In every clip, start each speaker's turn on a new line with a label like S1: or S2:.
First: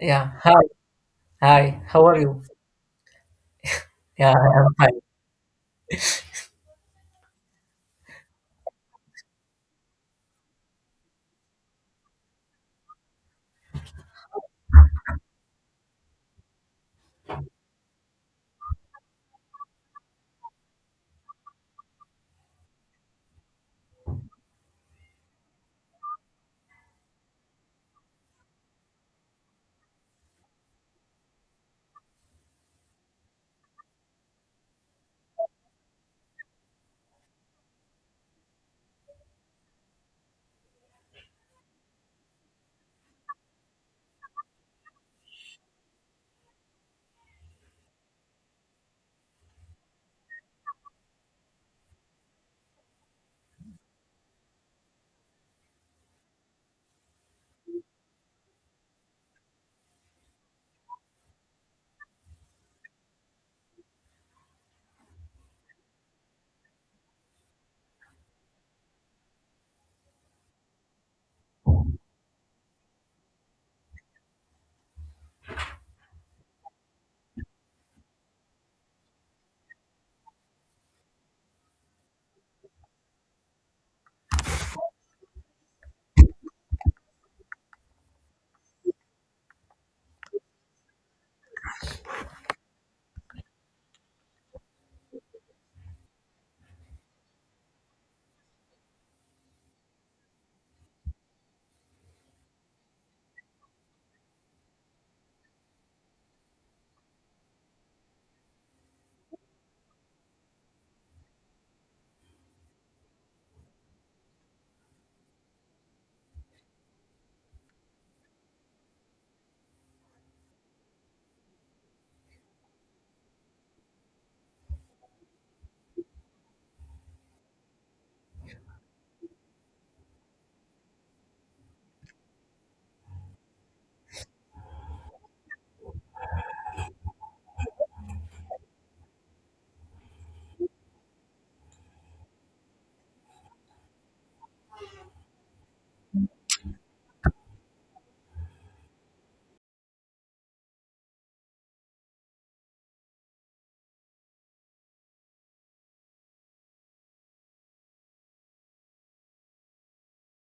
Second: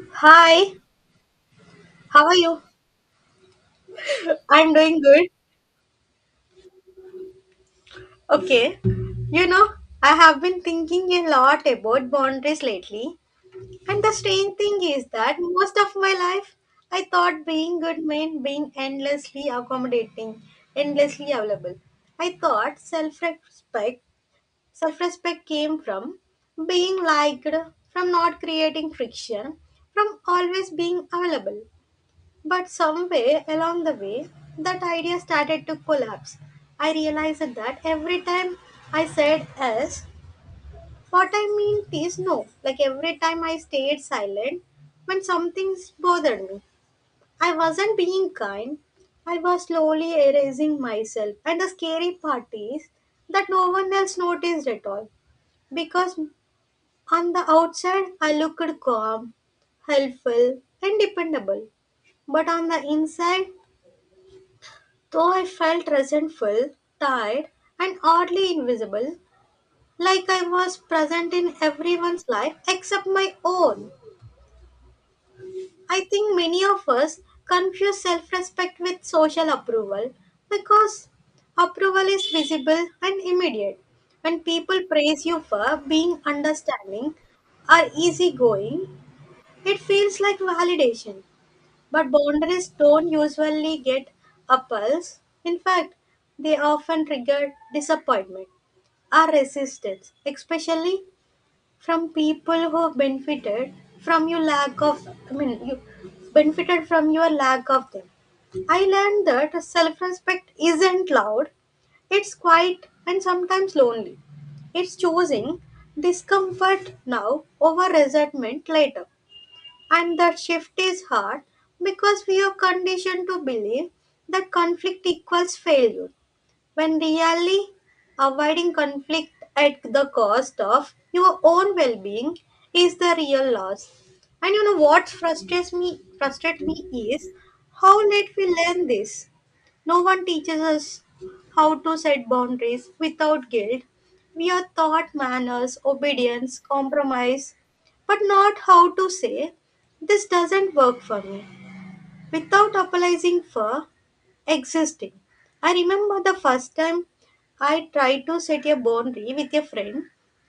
S1: Yeah. Hi.
S2: Hi,
S1: Hi. How are
S2: how are
S1: you?
S2: you?
S1: Yeah, I am
S2: I'm
S1: fine.
S2: doing good. Okay. You know, I have been thinking a lot about boundaries lately. And the strange thing is that most of my life, I thought being good meant being endlessly accommodating, endlessly available. I thought self respect came from being liked, from not creating friction, from always being available. But somewhere along the way, that idea started to collapse. I realized that every time I said yes, what I meant is no. Like every time I stayed silent when something bothered me, I wasn't being kind. I was slowly erasing myself. And the scary part is that no one else noticed at all. Because on the outside, I looked calm, helpful, and dependable, but on the inside, though I felt resentful, tired, and oddly invisible, like I was present in everyone's life except my own. I think many of us confuse self respect with social approval because approval is visible and immediate. When people praise you for being understanding or easygoing, it feels like validation. But boundaries don't usually get appals. In fact, they often trigger disappointment or resistance, especially from people who benefited from your lack of you benefited from your lack of them. I learned that self-respect isn't loud. It's quiet and sometimes lonely. It's choosing discomfort now over resentment later. And that shift is hard because we are conditioned to believe that conflict equals failure, when really avoiding conflict at the cost of your own well being is the real loss. And you know what frustrates me is how late we learn this. No one teaches us how to set boundaries without guilt. We are taught manners, obedience, compromise, but not how to say, "This doesn't work for me," without apologizing for existing. I remember the first time I tried to set a boundary with a friend,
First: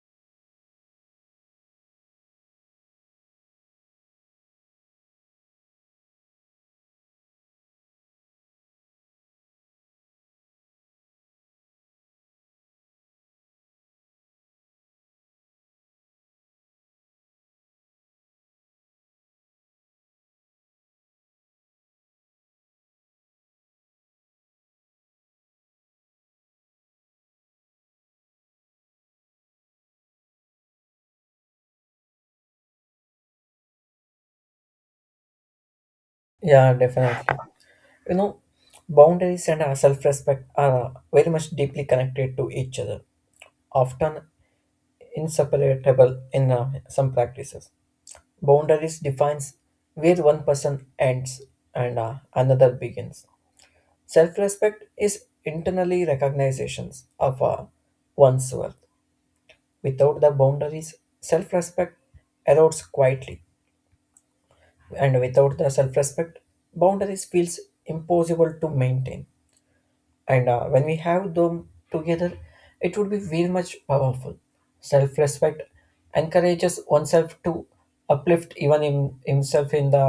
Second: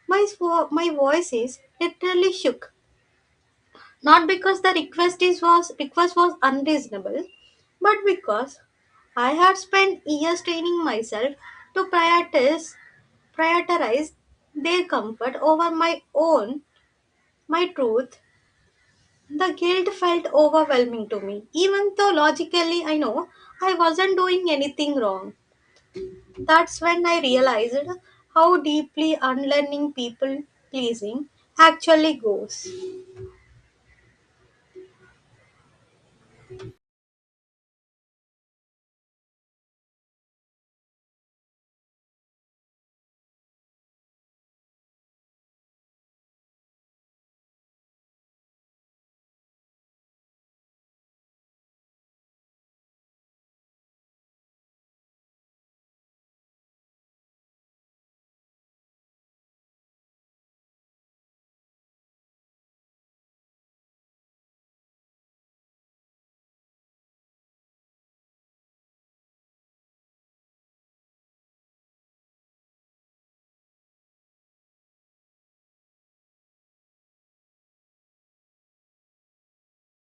S2: my voices literally shook. Not because the request was unreasonable, but because I had spent years training myself to prioritize their comfort over my own, my truth. The guilt felt overwhelming to me, even though logically I know I wasn't doing anything wrong. That's when I realized how deeply unlearning people pleasing actually goes.
S1: Yeah, definitely. You know, boundaries and our self-respect are very much deeply connected to each other, often inseparable in some practices. Boundaries defines where one person ends and another begins. Self-respect is internally recognitions of one's worth. Without the boundaries, self-respect erodes quietly, and without the self-respect, boundaries feels impossible to maintain, and when we have them together it would be very much powerful. Self-respect encourages oneself to uplift himself in the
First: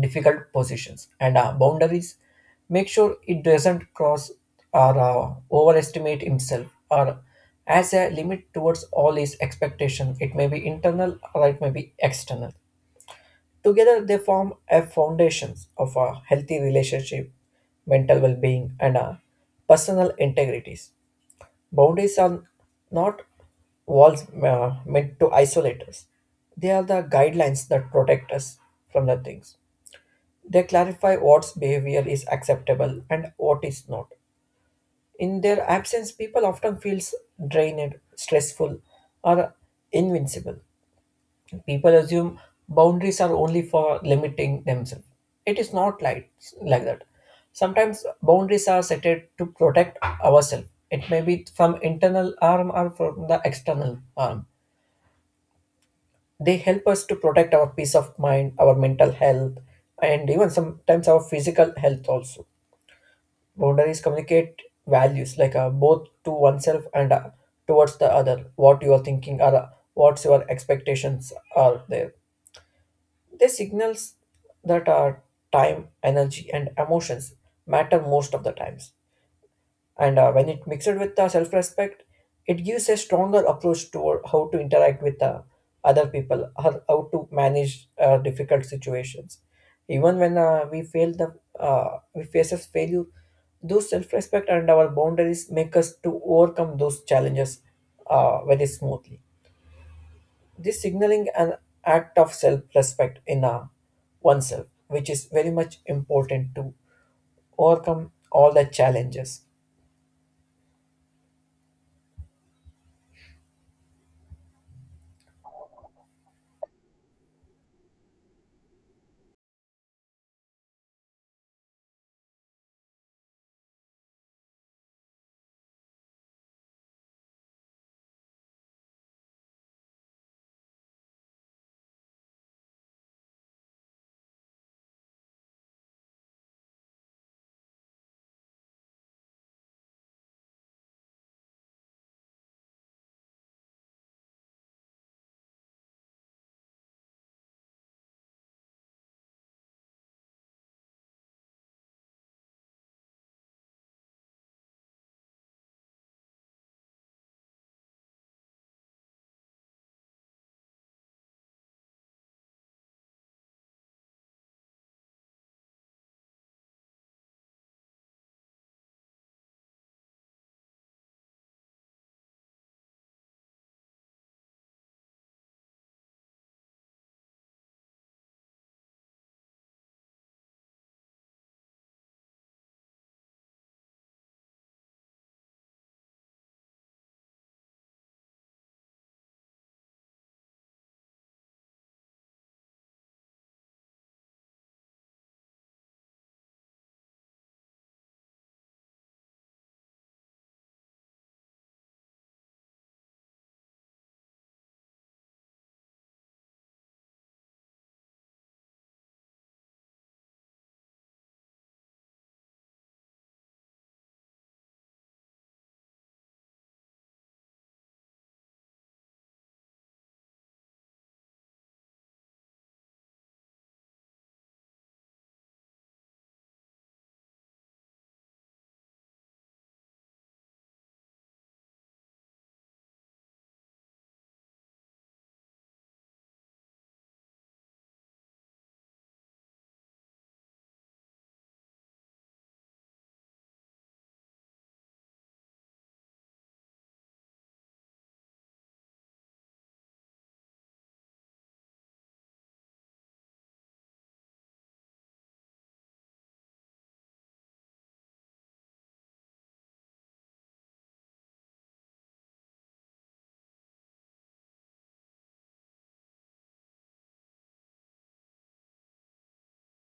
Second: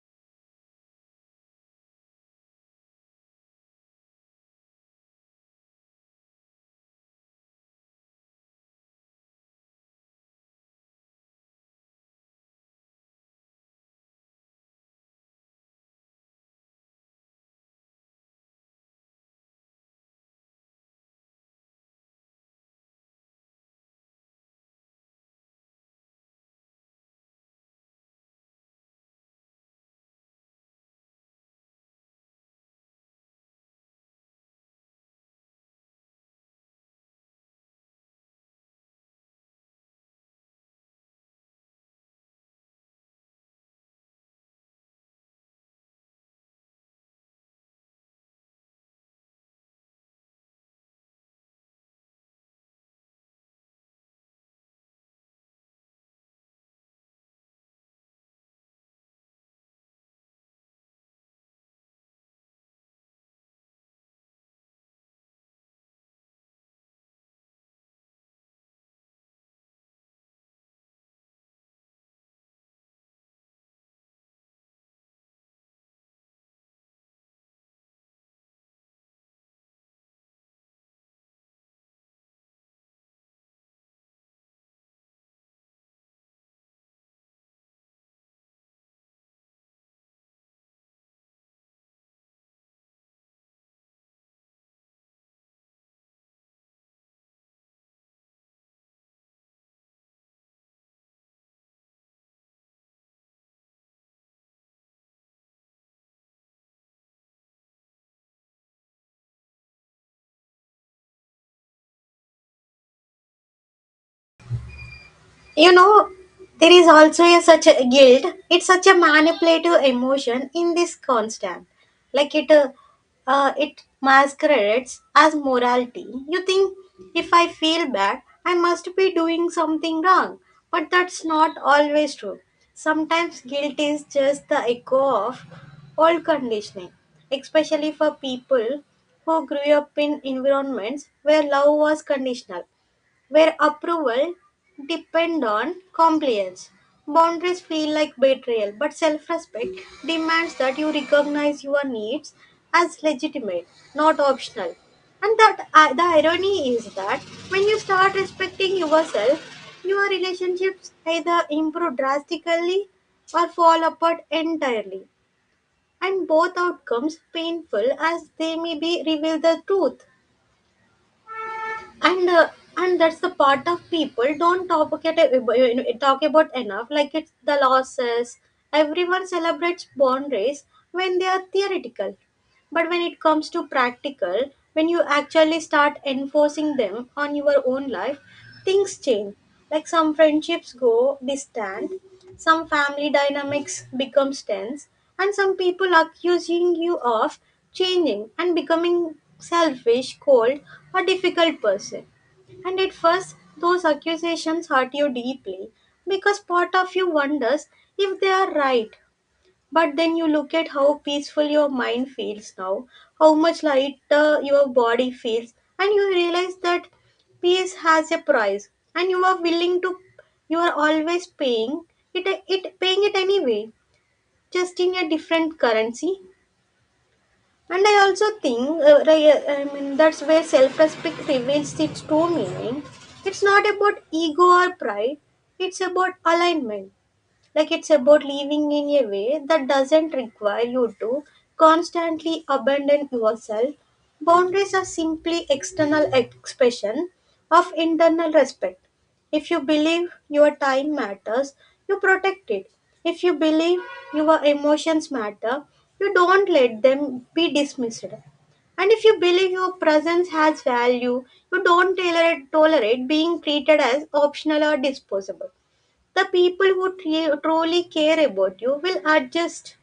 S1: difficult positions, and boundaries make sure it doesn't cross or overestimate himself, or as a limit towards all his expectation. It may be internal or it may be external. Together, they form a foundations of a healthy relationship, mental well being, and a personal integrities. Boundaries are not walls meant to isolate us, they are the guidelines that protect us from the things. They clarify what's behavior is acceptable and what is not. In their absence, people often feels drained, stressful, or invincible. People assume boundaries are only for limiting themselves. It is not like that. Sometimes boundaries are set to protect ourselves. It may be from internal harm or from the external harm. They help us to protect our peace of mind, our mental health, and even sometimes our physical health also. Boundaries communicate values like both to oneself and towards the other. What you are thinking or what's your expectations are there. They signals that time, energy, and emotions matter most of the times. And when it mixed with self-respect, it gives a stronger approach toward how to interact with other people, how to manage difficult situations. Even when we face a failure, those self-respect and our boundaries make us to overcome those challenges very smoothly. This signaling an act of self-respect in oneself, which is very much important to overcome all the challenges.
S2: You know, there is also a such a guilt. It's such a manipulative emotion in this constant, like it uh, it masquerades as morality. You think if I feel bad I must be doing something wrong, but that's not always true. Sometimes guilt is just the echo of old conditioning, especially for people who grew up in environments where love was conditional, where approval depend on compliance. Boundaries feel like betrayal, but self-respect demands that you recognize your needs as legitimate, not optional. And that the irony is that when you start respecting yourself, your relationships either improve drastically or fall apart entirely. And both outcomes, painful as they may be, reveal the truth. And and that's the part of people don't talk about, talk about enough, like it's the losses. Everyone celebrates boundaries when they are theoretical, but when it comes to practical, when you actually start enforcing them on your own life, things change. Like some friendships go distant, some family dynamics becomes tense, and some people accusing you of changing and becoming selfish, cold, or difficult person. And at first, those accusations hurt you deeply because part of you wonders if they are right, but then you look at how peaceful your mind feels now, how much lighter your body feels, and you realize that peace has a price, and you are always paying it anyway, just in a different currency. And I also think, that's where self-respect reveals its true meaning. It's not about ego or pride; it's about alignment, like it's about living in a way that doesn't require you to constantly abandon yourself. Boundaries are simply external expression of internal respect. If you believe your time matters, you protect it. If you believe your emotions matter, you don't let them be dismissed. And if you believe your presence has value, you don't tolerate being treated as optional or disposable. The people who truly care about you will adjust.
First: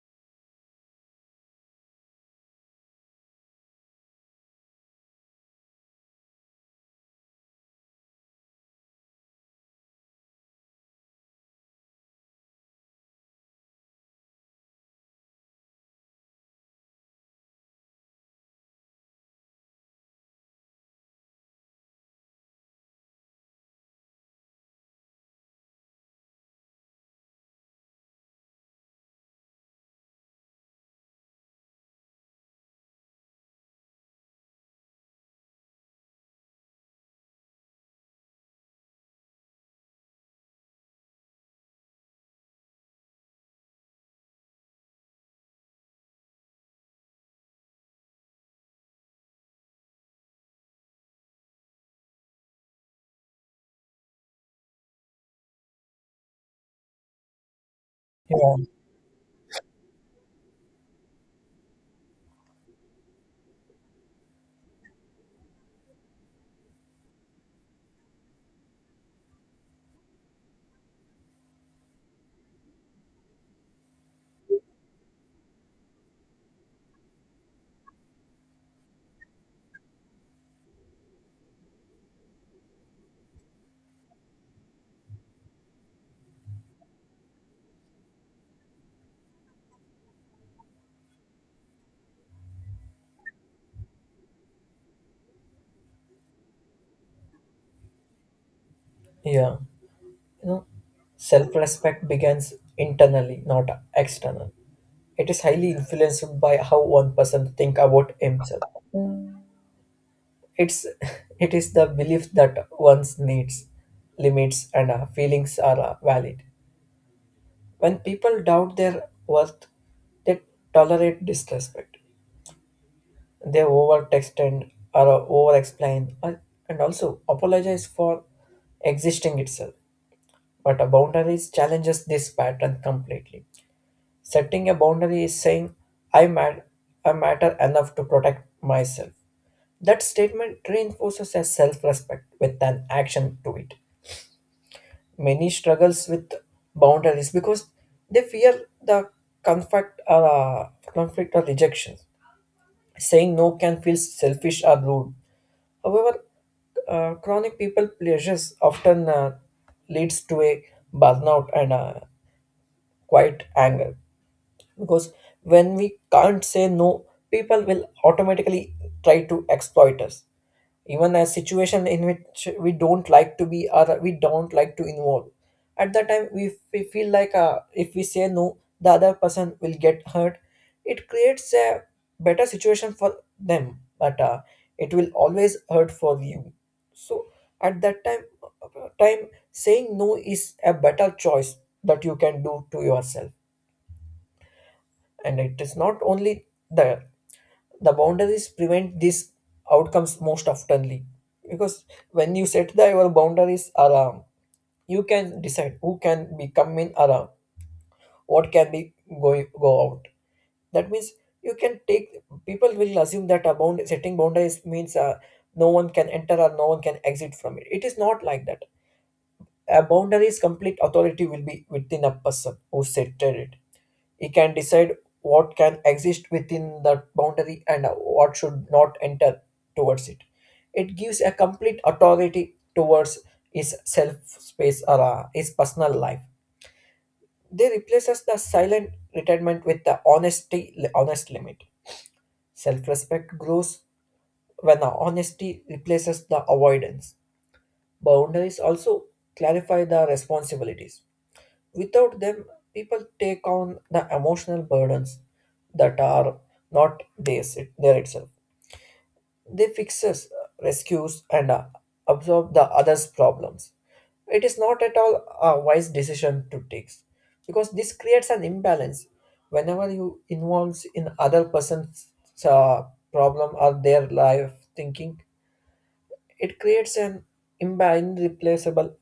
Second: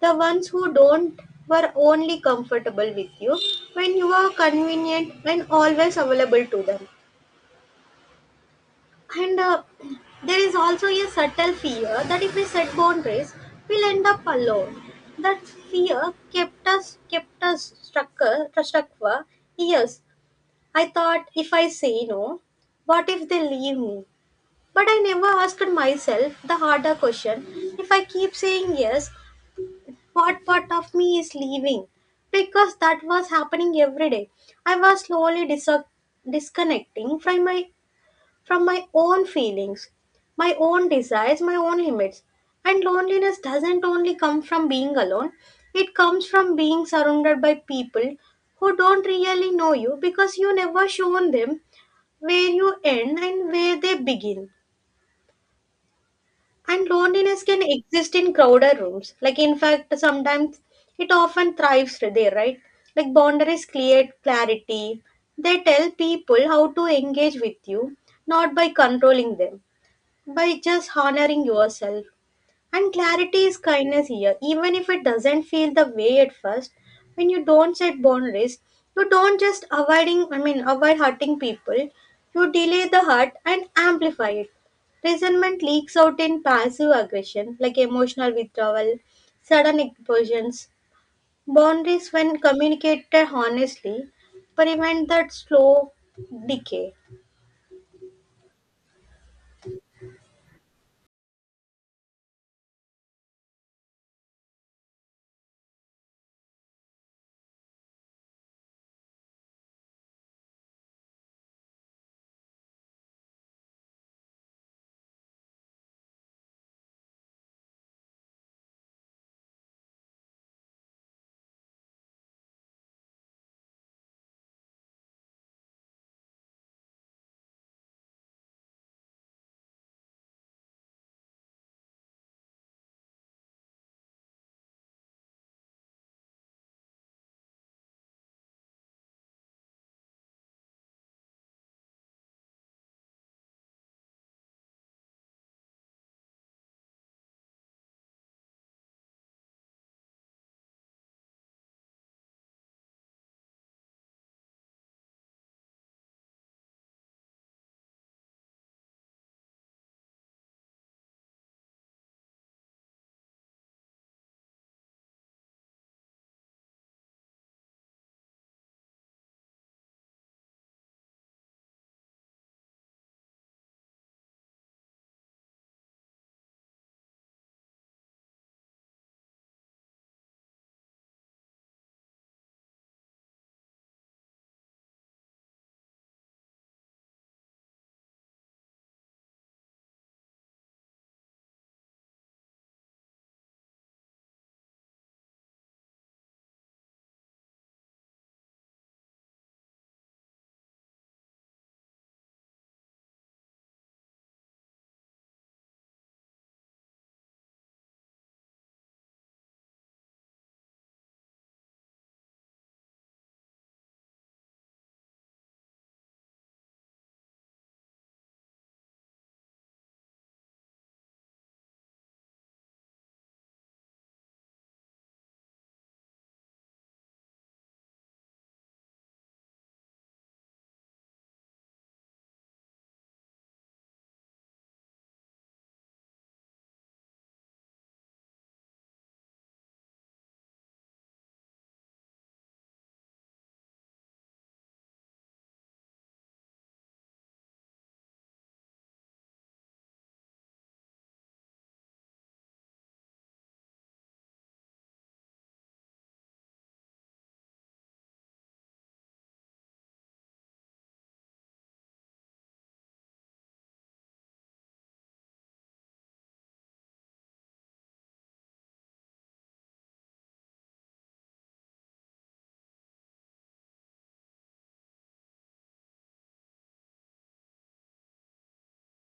S2: The ones who don't were only comfortable with you when you are convenient and always available to them. And There is also a subtle fear that if we set boundaries, we'll end up alone. That fear kept us stuck for years. I thought if I say no, what if they leave me? But I never asked myself the harder question: if I keep saying yes, what part of me is leaving? Because that was happening every day. I was slowly disconnecting from my own feelings, my own desires, my own limits. And loneliness doesn't only come from being alone, it comes from being surrounded by people who don't really know you because you never shown them where you end and where they begin. And loneliness can exist in
S1: Yeah,
S2: crowded rooms. Like, in fact, sometimes it often thrives there, right? Like, boundaries create clarity. They tell people how to engage with you, not by controlling them, by just honoring yourself. And clarity is kindness here, even if it doesn't feel the way at first. When you don't set boundaries, you don't just avoiding avoid hurting people, you delay the hurt and amplify it. Resentment leaks out in passive aggression, like emotional withdrawal, sudden explosions. Boundaries when communicated honestly prevent that slow decay.
S1: yeah. You know, self-respect begins internally, not external. It is highly influenced by how one person think about himself. It's it is the belief that one's needs, limits, and feelings are valid. When people doubt their worth, they tolerate disrespect. They overtext and or over-explain or- and also apologize for existing itself. But a boundary challenges this pattern completely. Setting a boundary is saying, I, mat- I matter enough to protect myself. That statement reinforces a self respect with an action to it. Many struggles with boundaries because they fear the conflict or rejection. Saying no can feel selfish or rude. However, chronic people pleasures often leads to a burnout and quiet anger, because when we can't say no, people will automatically try to exploit us, even a situation in which we don't like to be or we don't like to involve. At that time we feel like if we say no the other person will get hurt. It creates a better situation for them, but it will always hurt for you. So at that time saying no is a better choice that you can do to yourself. And it is not only the the boundaries prevent these outcomes most oftenly, because when you set the your boundaries around, you can decide who can be come in around, what can be going go out. That means you can take. People will assume that a bound setting boundaries means no one can enter or no one can exit from it. It is not like that. A boundary complete authority will be within a person who set it. He can decide what can exist within that boundary and what should not enter towards it. It gives a complete authority towards his self space or his personal life. They replaces the silent retirement with the honesty, honest limit. Self-respect grows when the honesty replaces the avoidance. Boundaries also clarify the responsibilities. Without them, people take on the emotional burdens that are not theirs, there itself. They fixes, rescues, and absorb the other's problems. It is not at all a wise decision to take, because this creates an imbalance. Whenever you involves in other person's uh, problem or their life thinking, it creates an irreplaceable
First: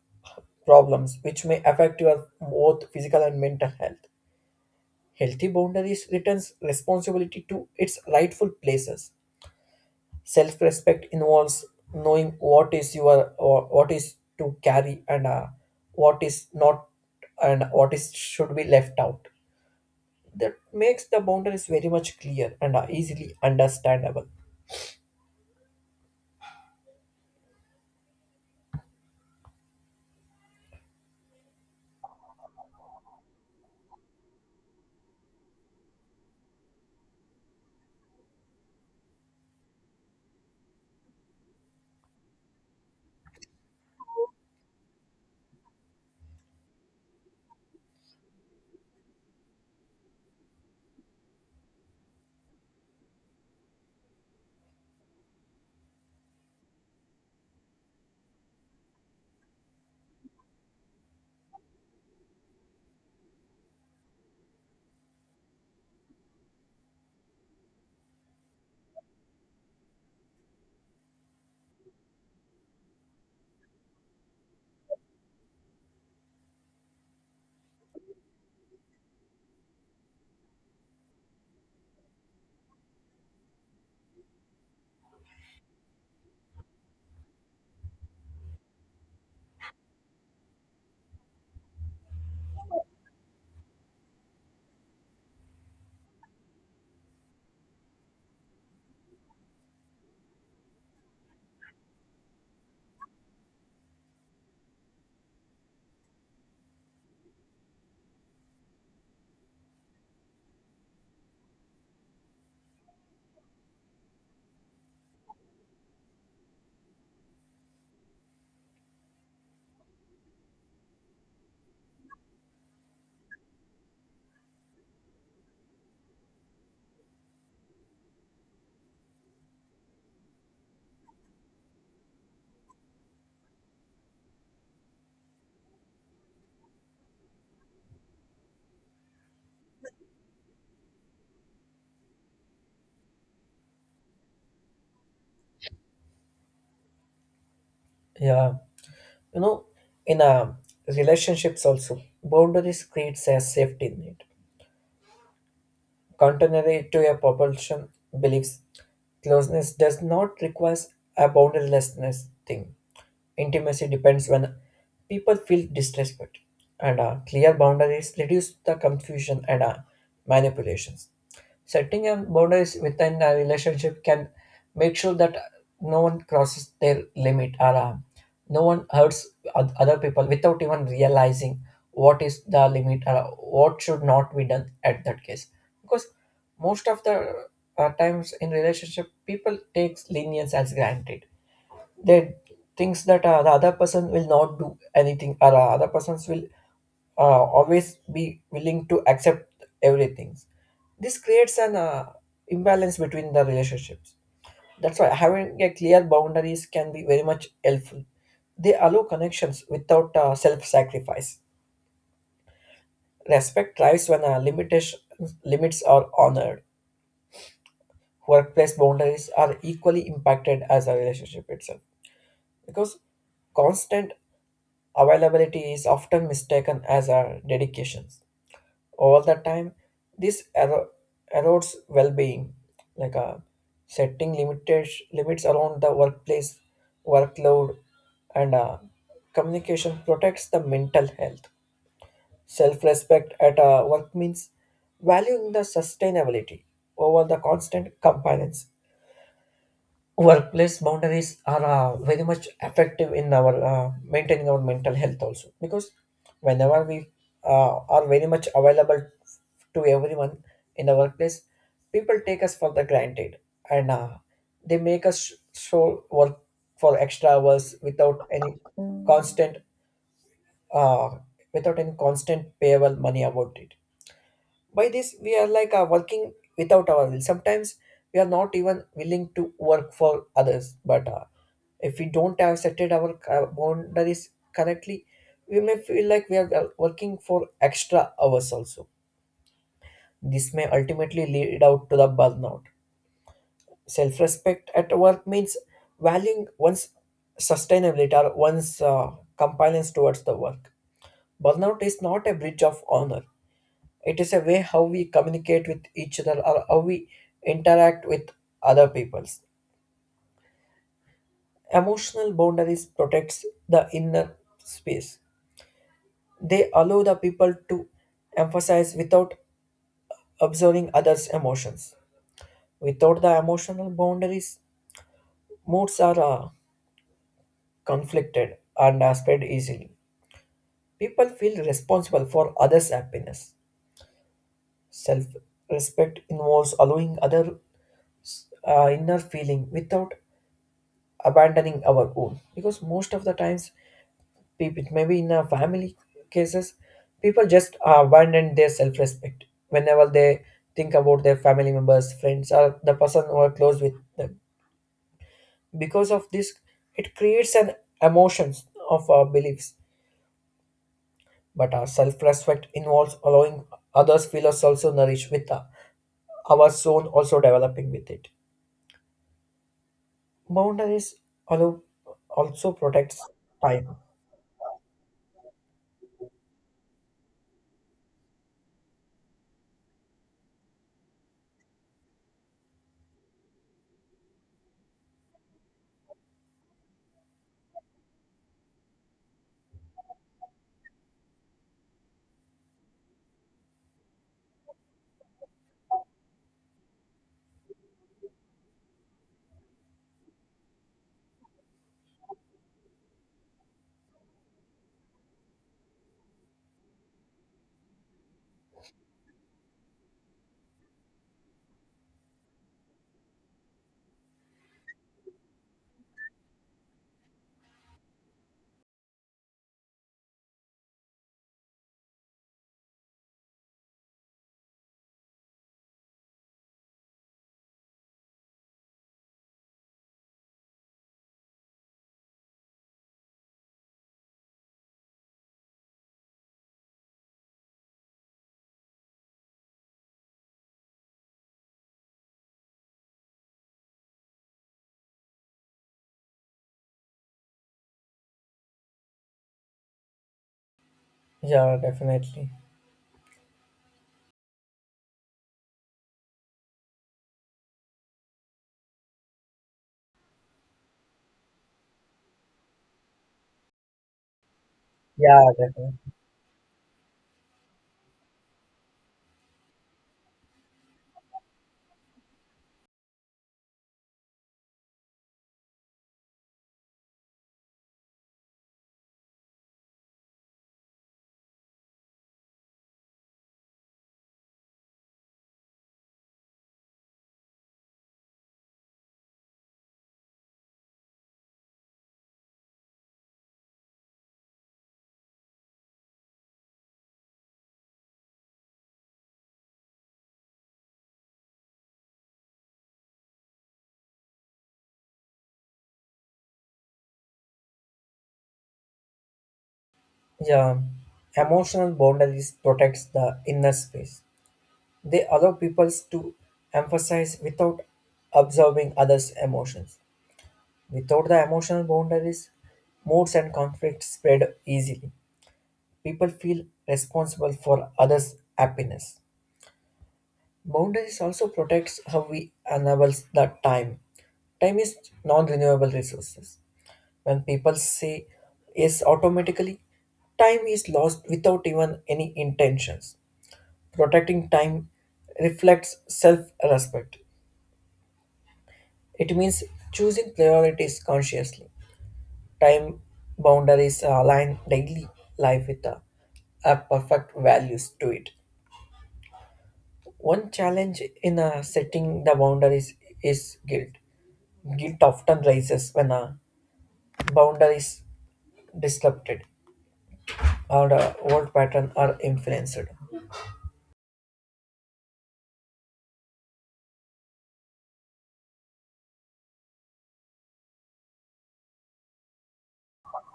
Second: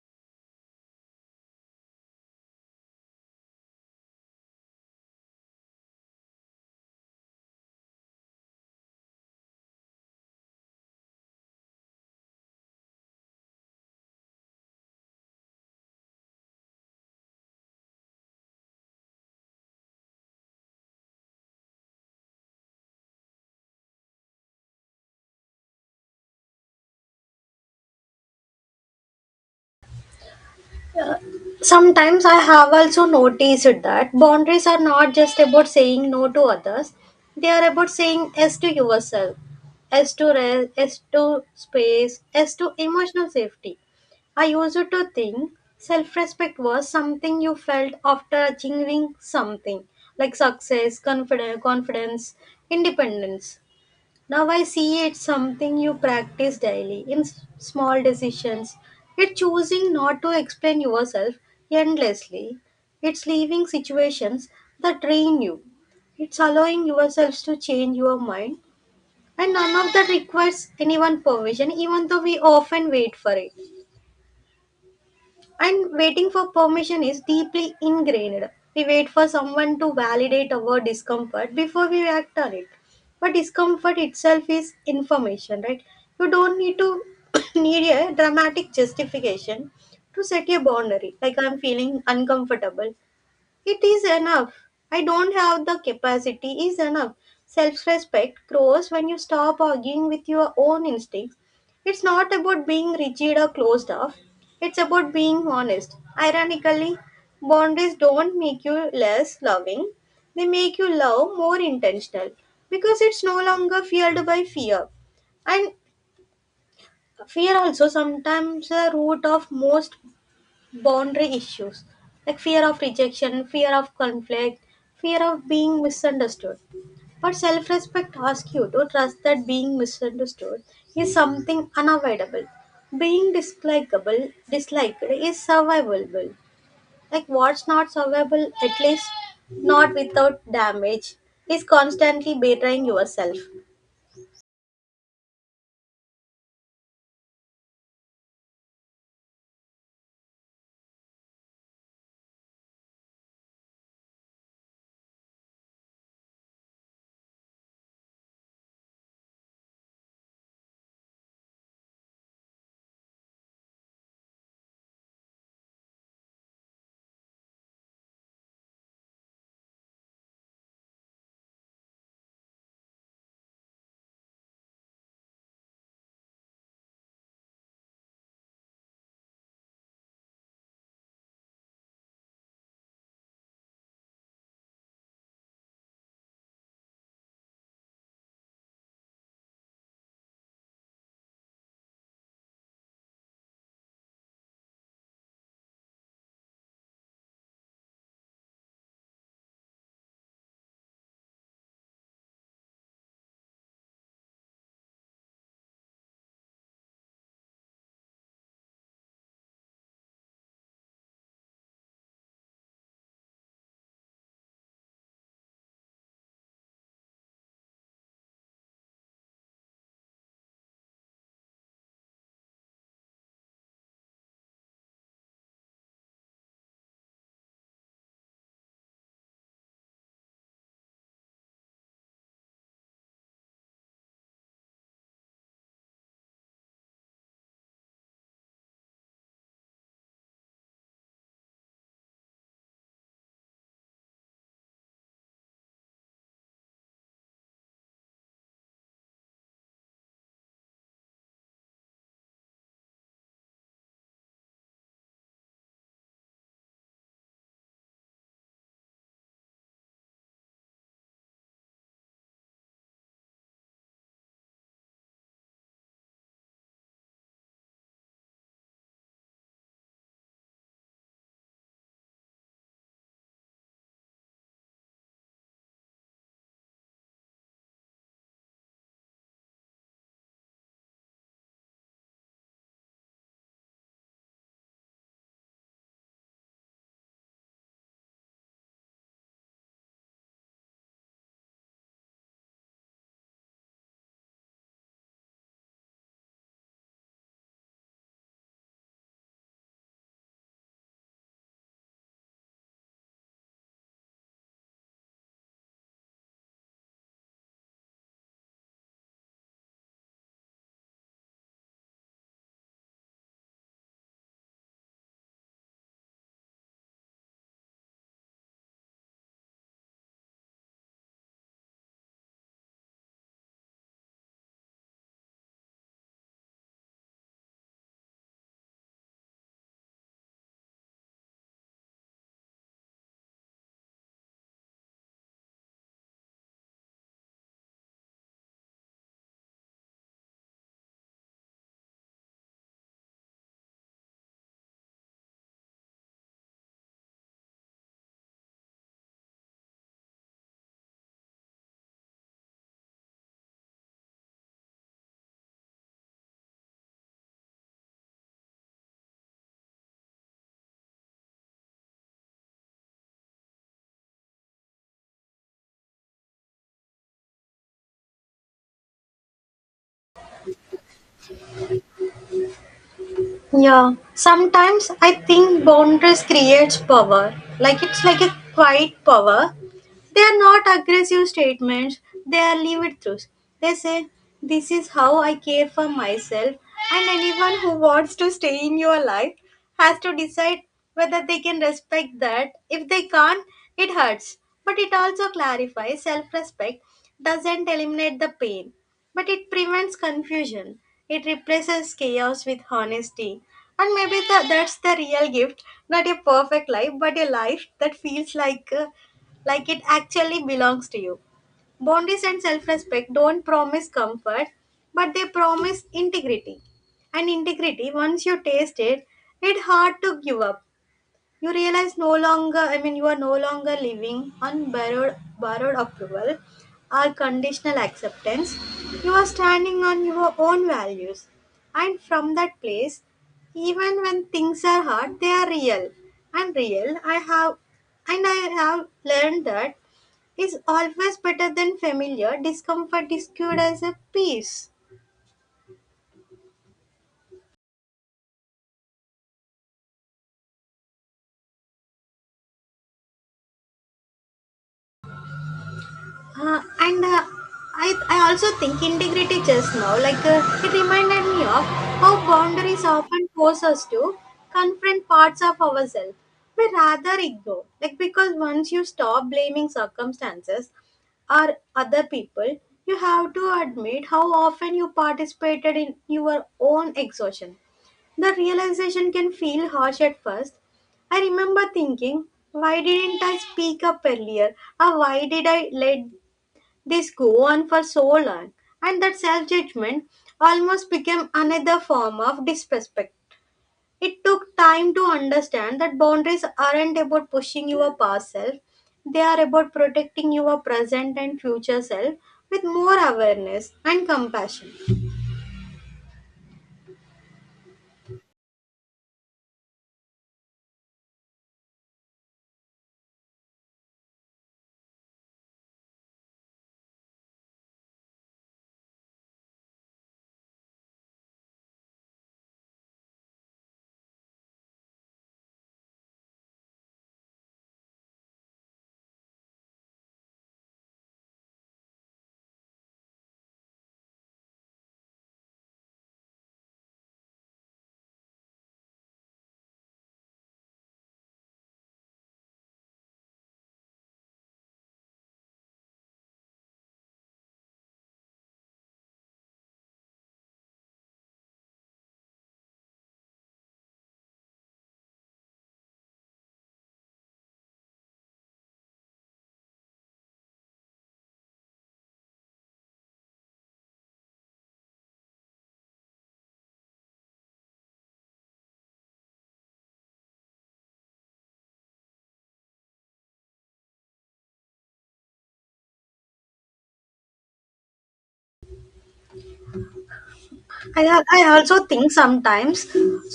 S1: problems which may affect your both physical and mental health. Healthy boundaries returns responsibility to its rightful places. Self-respect involves knowing what is your or what is to carry and what is not, and what is should be left out. That makes the boundaries very much clear and are easily understandable.
S2: Sometimes I have also noticed that boundaries are not just about saying no to others, they are about saying yes to yourself, yes to rest, yes to space, yes to emotional safety. I used to think self respect was something you felt after achieving something like success, confidence, independence. Now I see it's something you practice daily in small decisions. It's choosing not to explain yourself endlessly. It's leaving situations that drain you. It's allowing yourselves to change your mind. And none of that requires anyone permission, even though we often wait for it. And waiting for permission is deeply ingrained. We wait for someone to validate our discomfort before we act on it. But discomfort itself is information, right? You don't need to need a dramatic justification to set a boundary. Like, I'm feeling uncomfortable. It is enough. I don't have the capacity is enough. Self respect grows when you stop arguing with your own instincts. It's not about being rigid or closed off, it's about being honest. Ironically, boundaries don't make you less loving, they make you love more intentional because it's no longer fueled by fear. And fear also sometimes the root of most boundary issues, like fear of rejection, fear of conflict, fear of being misunderstood. But self respect asks you to trust that being misunderstood is something unavoidable. Being dislikable, disliked is survivable. Like what's not survivable, at least not without damage, is constantly betraying yourself.
S1: Yeah, you know, in relationships also, boundaries creates a safety net. Contrary to a propulsion beliefs, closeness does not require a boundarylessness thing. Intimacy depends when people feel disrespect, and clear boundaries reduce the confusion and manipulations. Setting a boundaries within a relationship can make sure that no one crosses their limit or no one hurts other people without even realizing what is the limit or what should not be done at that case. Because most of the times in relationship, people takes lenience as granted. They things that the other person will not do anything, or other persons will always be willing to accept everything. This creates an imbalance between the relationships. That's why having a clear boundaries can be very much helpful. They allow connections without self-sacrifice. Respect thrives when limits are honored. Workplace boundaries are equally impacted as a relationship itself, because constant availability is often mistaken as a dedication. All the time, this erodes well-being, like setting limited limits around the workplace, workload, and communication protects the mental health. Self-respect at work means valuing the sustainability over the constant compliance. Workplace boundaries are very much effective in our maintaining our mental health also, because whenever we are very much available to everyone in the workplace, people take us for the granted, and they make us show work for extra hours without any constant uh, without any constant payable money about it. By this we are like working without our will. Sometimes we are not even willing to work for others, but if we don't have setted our boundaries correctly, we may feel like we are working for extra hours also. This may ultimately lead out to the burnout. Self-respect at work means valuing one's sustainability or one's compliance towards the work. Burnout is not a breach of honor. It is a way how we communicate with each other or how we interact with other peoples. Emotional boundaries protects the inner space. They allow the people to emphasize without observing others' emotions. Without the emotional boundaries, moods are conflicted and are spread easily. People feel responsible for others' happiness. Self respect involves allowing other inner feeling without abandoning our own, because most of the times people maybe in a family cases, people just abandon their self-respect whenever they think about their family members, friends, or the person who are close with them. Because of this, it creates an emotions of our beliefs, but our self-respect involves allowing others feel us also nourished with our soul also developing with it. Boundaries allow, also protects
S2: Yeah,
S1: time.
S2: sometimes I think boundaries creates power. Like it's like a quiet power. They are not aggressive statements, they are lived truths. They say, "This is how I care for myself," and anyone who wants to stay in your life has to decide whether they can respect that. If they can't, it hurts. But it also clarifies self respect doesn't eliminate the pain, but it prevents confusion. It replaces chaos with honesty. And maybe that's the real gift, not a perfect life, but a life that feels like. Like it actually belongs to you. Boundaries and self respect don't promise comfort, but they promise integrity. And integrity, once you taste it, it's hard to give up. You realize no longer you are no longer living on borrowed approval or conditional acceptance. You are standing on your own values, and from that place, even when things are hard they are real. and real i have and I have learned that is always better than familiar discomfort is cured as a peace.
S1: Yeah, definitely.
S2: Uh, and uh, I also think integrity just now, it reminded me of how boundaries often force us to confront parts of
S1: Yeah.
S2: ourselves we rather ignore. Like because once you stop blaming circumstances or other people, you have to admit how often you participated in your own exhaustion. The realization can feel harsh at first. I remember thinking, why didn't I speak up earlier? Or why did I let this go on for so long, and that self judgment almost became another form of disrespect. It took time to understand that boundaries aren't about pushing your past self, they are about protecting your present and future self with more awareness and compassion.
S1: Yeah, emotional boundaries protects the inner space. They allow people to emphasize without absorbing others' emotions. Without the emotional boundaries, moods and conflicts spread easily. People feel responsible for others' happiness. Boundaries also protects how we enable the time. Time is non-renewable resources. When people say yes automatically, time is lost without even any intentions. Protecting time reflects self respect. It means choosing priorities consciously. Time boundaries align daily life with a perfect values to it. One challenge in setting the boundaries is guilt. Guilt often rises when a boundary is disrupted or the old pattern are influenced.
S2: I also think sometimes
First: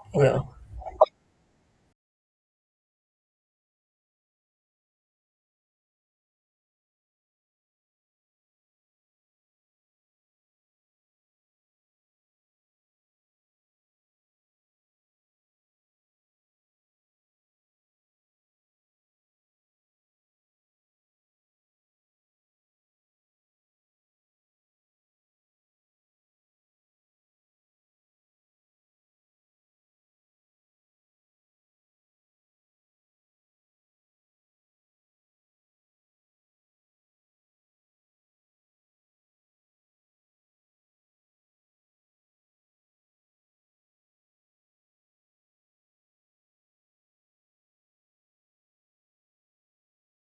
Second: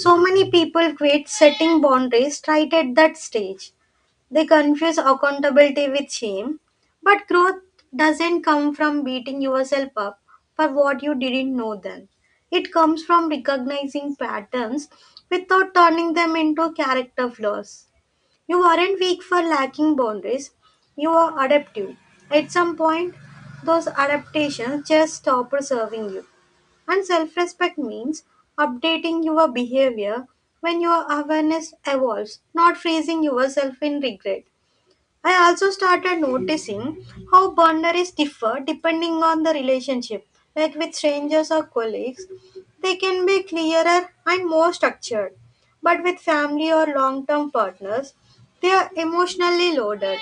S2: so
S1: Yeah,
S2: many people quit setting boundaries right at that stage. They confuse accountability with shame, but growth doesn't come from beating yourself up for what you didn't know then. It comes from recognizing patterns without turning them into character flaws. You aren't weak for lacking boundaries, you are adaptive. At some point, those adaptations just stop serving you. And self respect means updating your behavior when your awareness evolves, not freezing yourself in regret. I also started noticing how boundaries differ depending on the relationship. Like with strangers or colleagues, they can be clearer and more structured. But with family or long term partners, they are emotionally loaded.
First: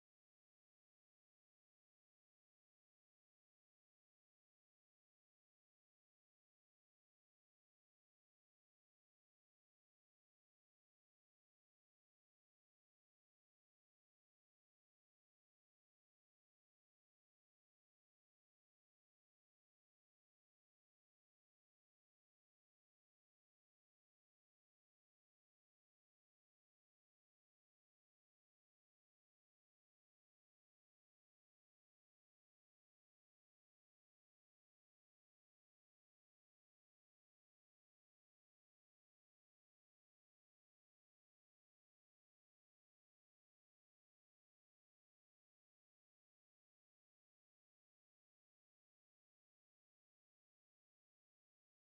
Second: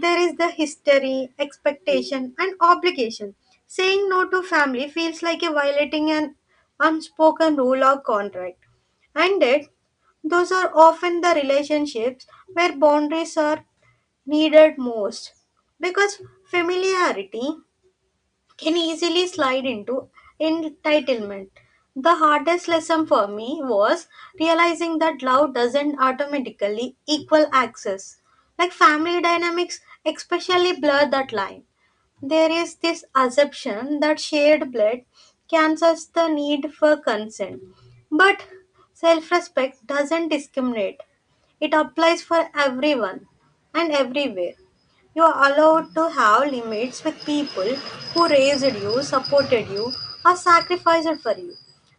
S2: There is the history, expectation, and obligation. Saying no to family feels like a violating an unspoken rule or contract. And yet, those are often the relationships where boundaries are needed most because familiarity can easily slide into entitlement. The hardest lesson for me was realizing that love doesn't automatically equal access. Like family dynamics, especially blur that line. There is this assumption that shared blood cancels the need for consent. But self respect doesn't discriminate, it applies for everyone and everywhere. You are allowed to have limits with people who raised you, supported you, or sacrificed for you.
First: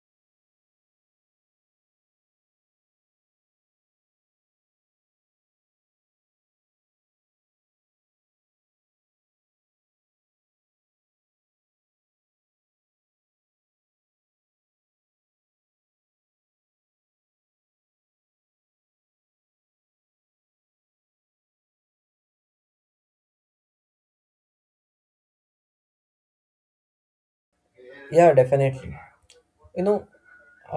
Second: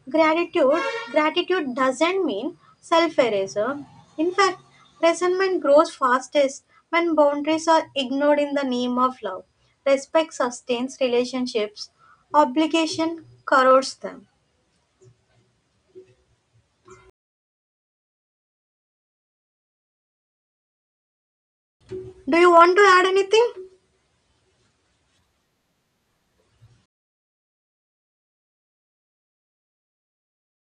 S2: Gratitude Gratitude doesn't mean self-erasure. In fact, resentment grows fastest when boundaries are ignored in the name of love. Respect sustains relationships, obligation corrodes them. Do you want to add anything?
S1: yeah, definitely. You know,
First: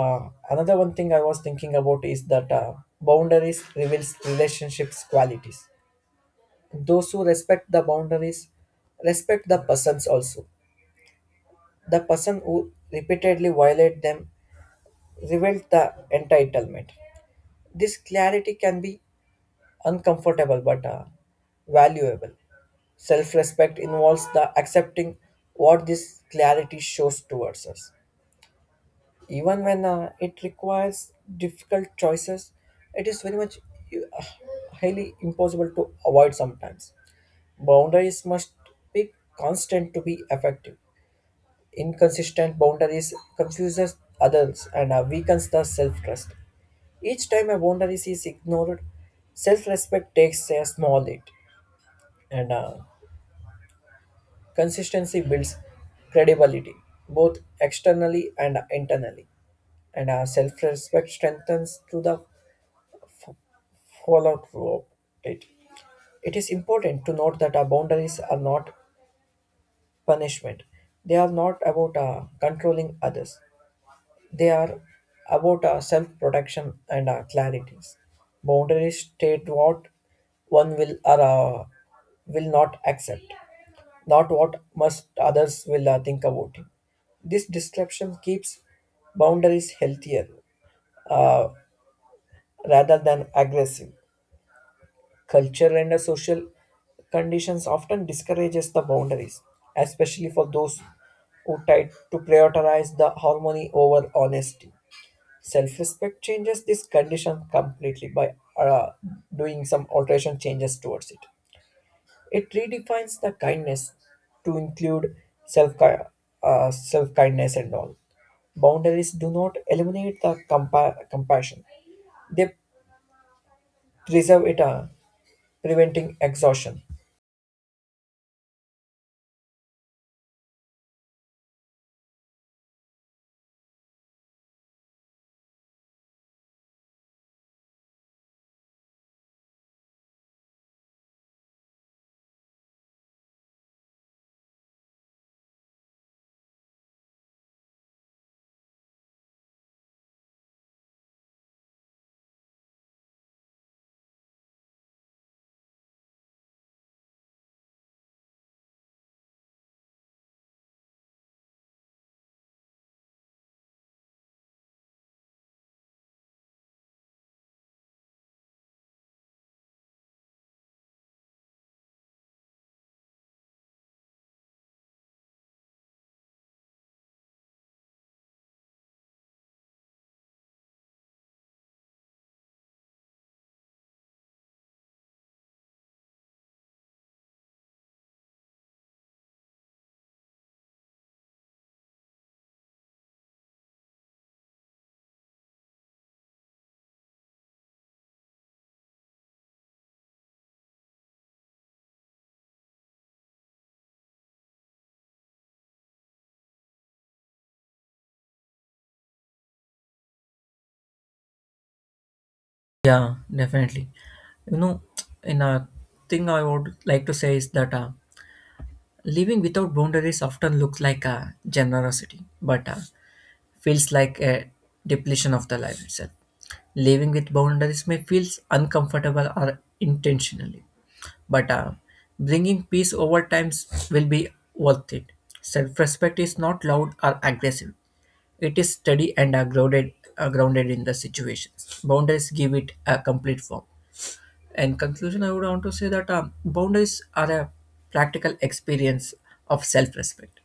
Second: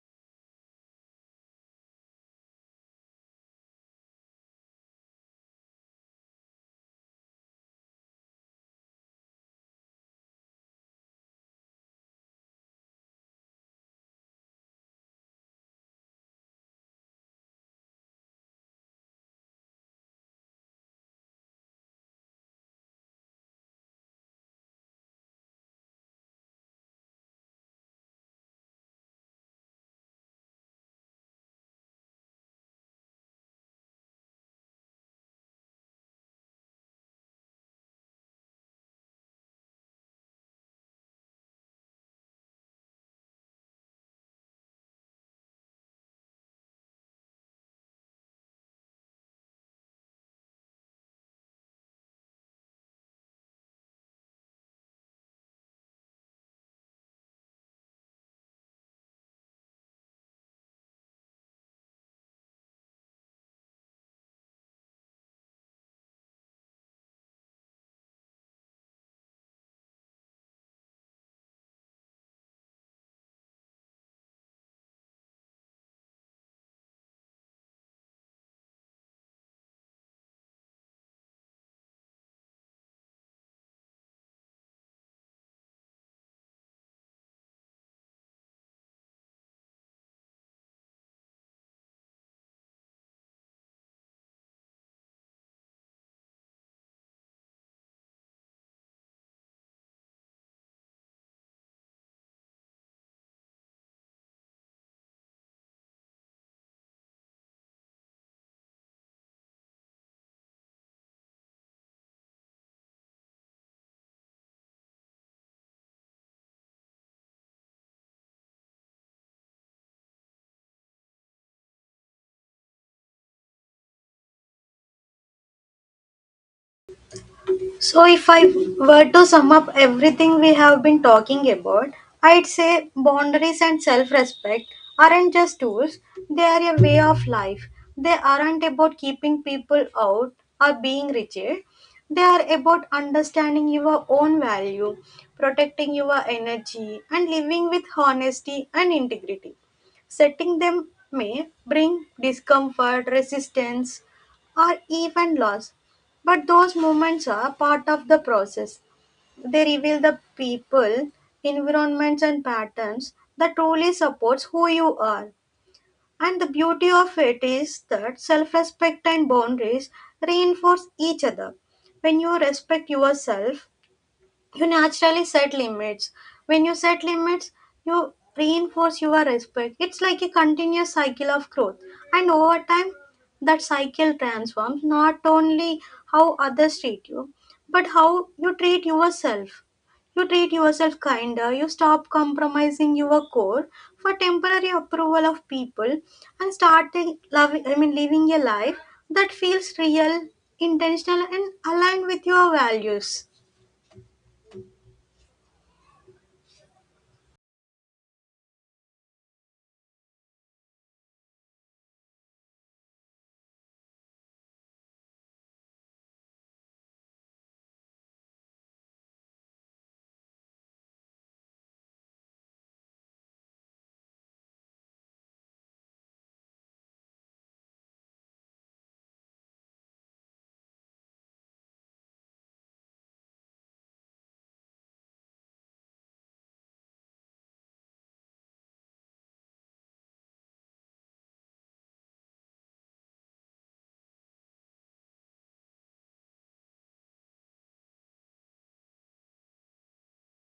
S1: Another one thing I was thinking about is that boundaries reveals relationships qualities. Those who respect the boundaries respect the persons also. The person who repeatedly violate them reveals the entitlement. This clarity can be uncomfortable but valuable. Self-respect involves the accepting what this clarity shows towards us, even when it requires difficult choices. It is very much uh, highly impossible to avoid sometimes. Boundaries must be constant to be effective. Inconsistent boundaries confuses others and weakens the self-trust. Each time a boundary is ignored, self-respect takes a small hit, and consistency builds credibility both externally and internally, and self-respect strengthens through the follow through it. It is important to note that our boundaries are not punishment. They are not about controlling others. They are about self-protection and clarities. Boundaries state what one will or will not accept, not what must others will think about him. This description keeps boundaries healthier uh, rather than aggressive. Culture and the social conditions often discourages the boundaries, especially for those who try to prioritize the harmony over honesty. Self-respect changes this condition completely by uh, doing some alteration changes towards it. It redefines the kindness to include self self kindness and all. Boundaries do not eliminate the compassion; they preserve it, preventing exhaustion.
S2: So, if I were to sum up everything we have been talking about, I'd say boundaries and self respect aren't just tools, they are a way of life. They aren't about keeping people out or being rigid. They are about understanding your own value, protecting your energy, and living with honesty and integrity. Setting them may bring discomfort, resistance, or even loss, but those moments are part of the process. They reveal the people, environments, and patterns that truly supports who you are. And the beauty of it is that self-respect and boundaries reinforce each other. When you respect yourself, you naturally set limits. When you set limits, you reinforce your respect. It's like a continuous cycle of growth, and over time, that cycle transforms not only how others treat you but how you treat yourself. You treat yourself kinder. You stop compromising your core for temporary approval of people, and start loving I mean living a life that feels real, intentional, and aligned with your values.
S1: Yeah, definitely. You know, in a thing I would like to say is that living without boundaries often looks like a generosity, but feels like a depletion of the life itself. Living with boundaries may feel uncomfortable or intentionally, but bringing peace over time will be worth it. Self-respect is not loud or aggressive. It is steady and grounded in the situations. Boundaries give it a complete form. In conclusion, I would want to say that boundaries are a practical experience of self respect.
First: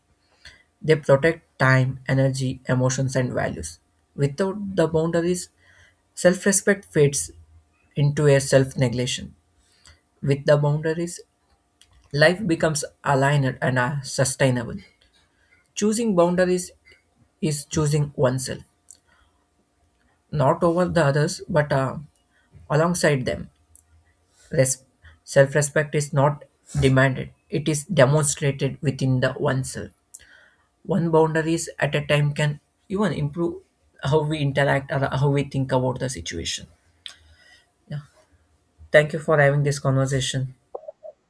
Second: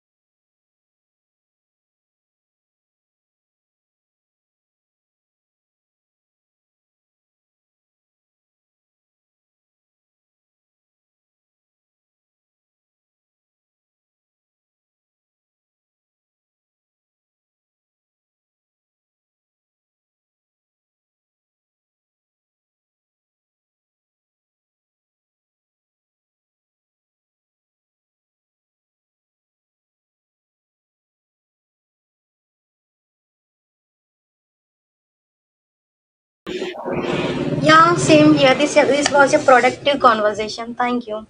S1: They protect time, energy, emotions, and values. Without the boundaries, self respect fades into a self neglection. With the boundaries, life becomes aligned and sustainable. Choosing boundaries is choosing oneself, not over the others, but alongside them. Res- Self-respect is not demanded, it is demonstrated within the oneself. One boundaries at a time can even improve how we interact or how we think about the situation.
S2: Yeah,
S1: Yeah,
S2: same here. This
S1: thank you
S2: was a
S1: for having this
S2: productive
S1: conversation.
S2: conversation. Thank you.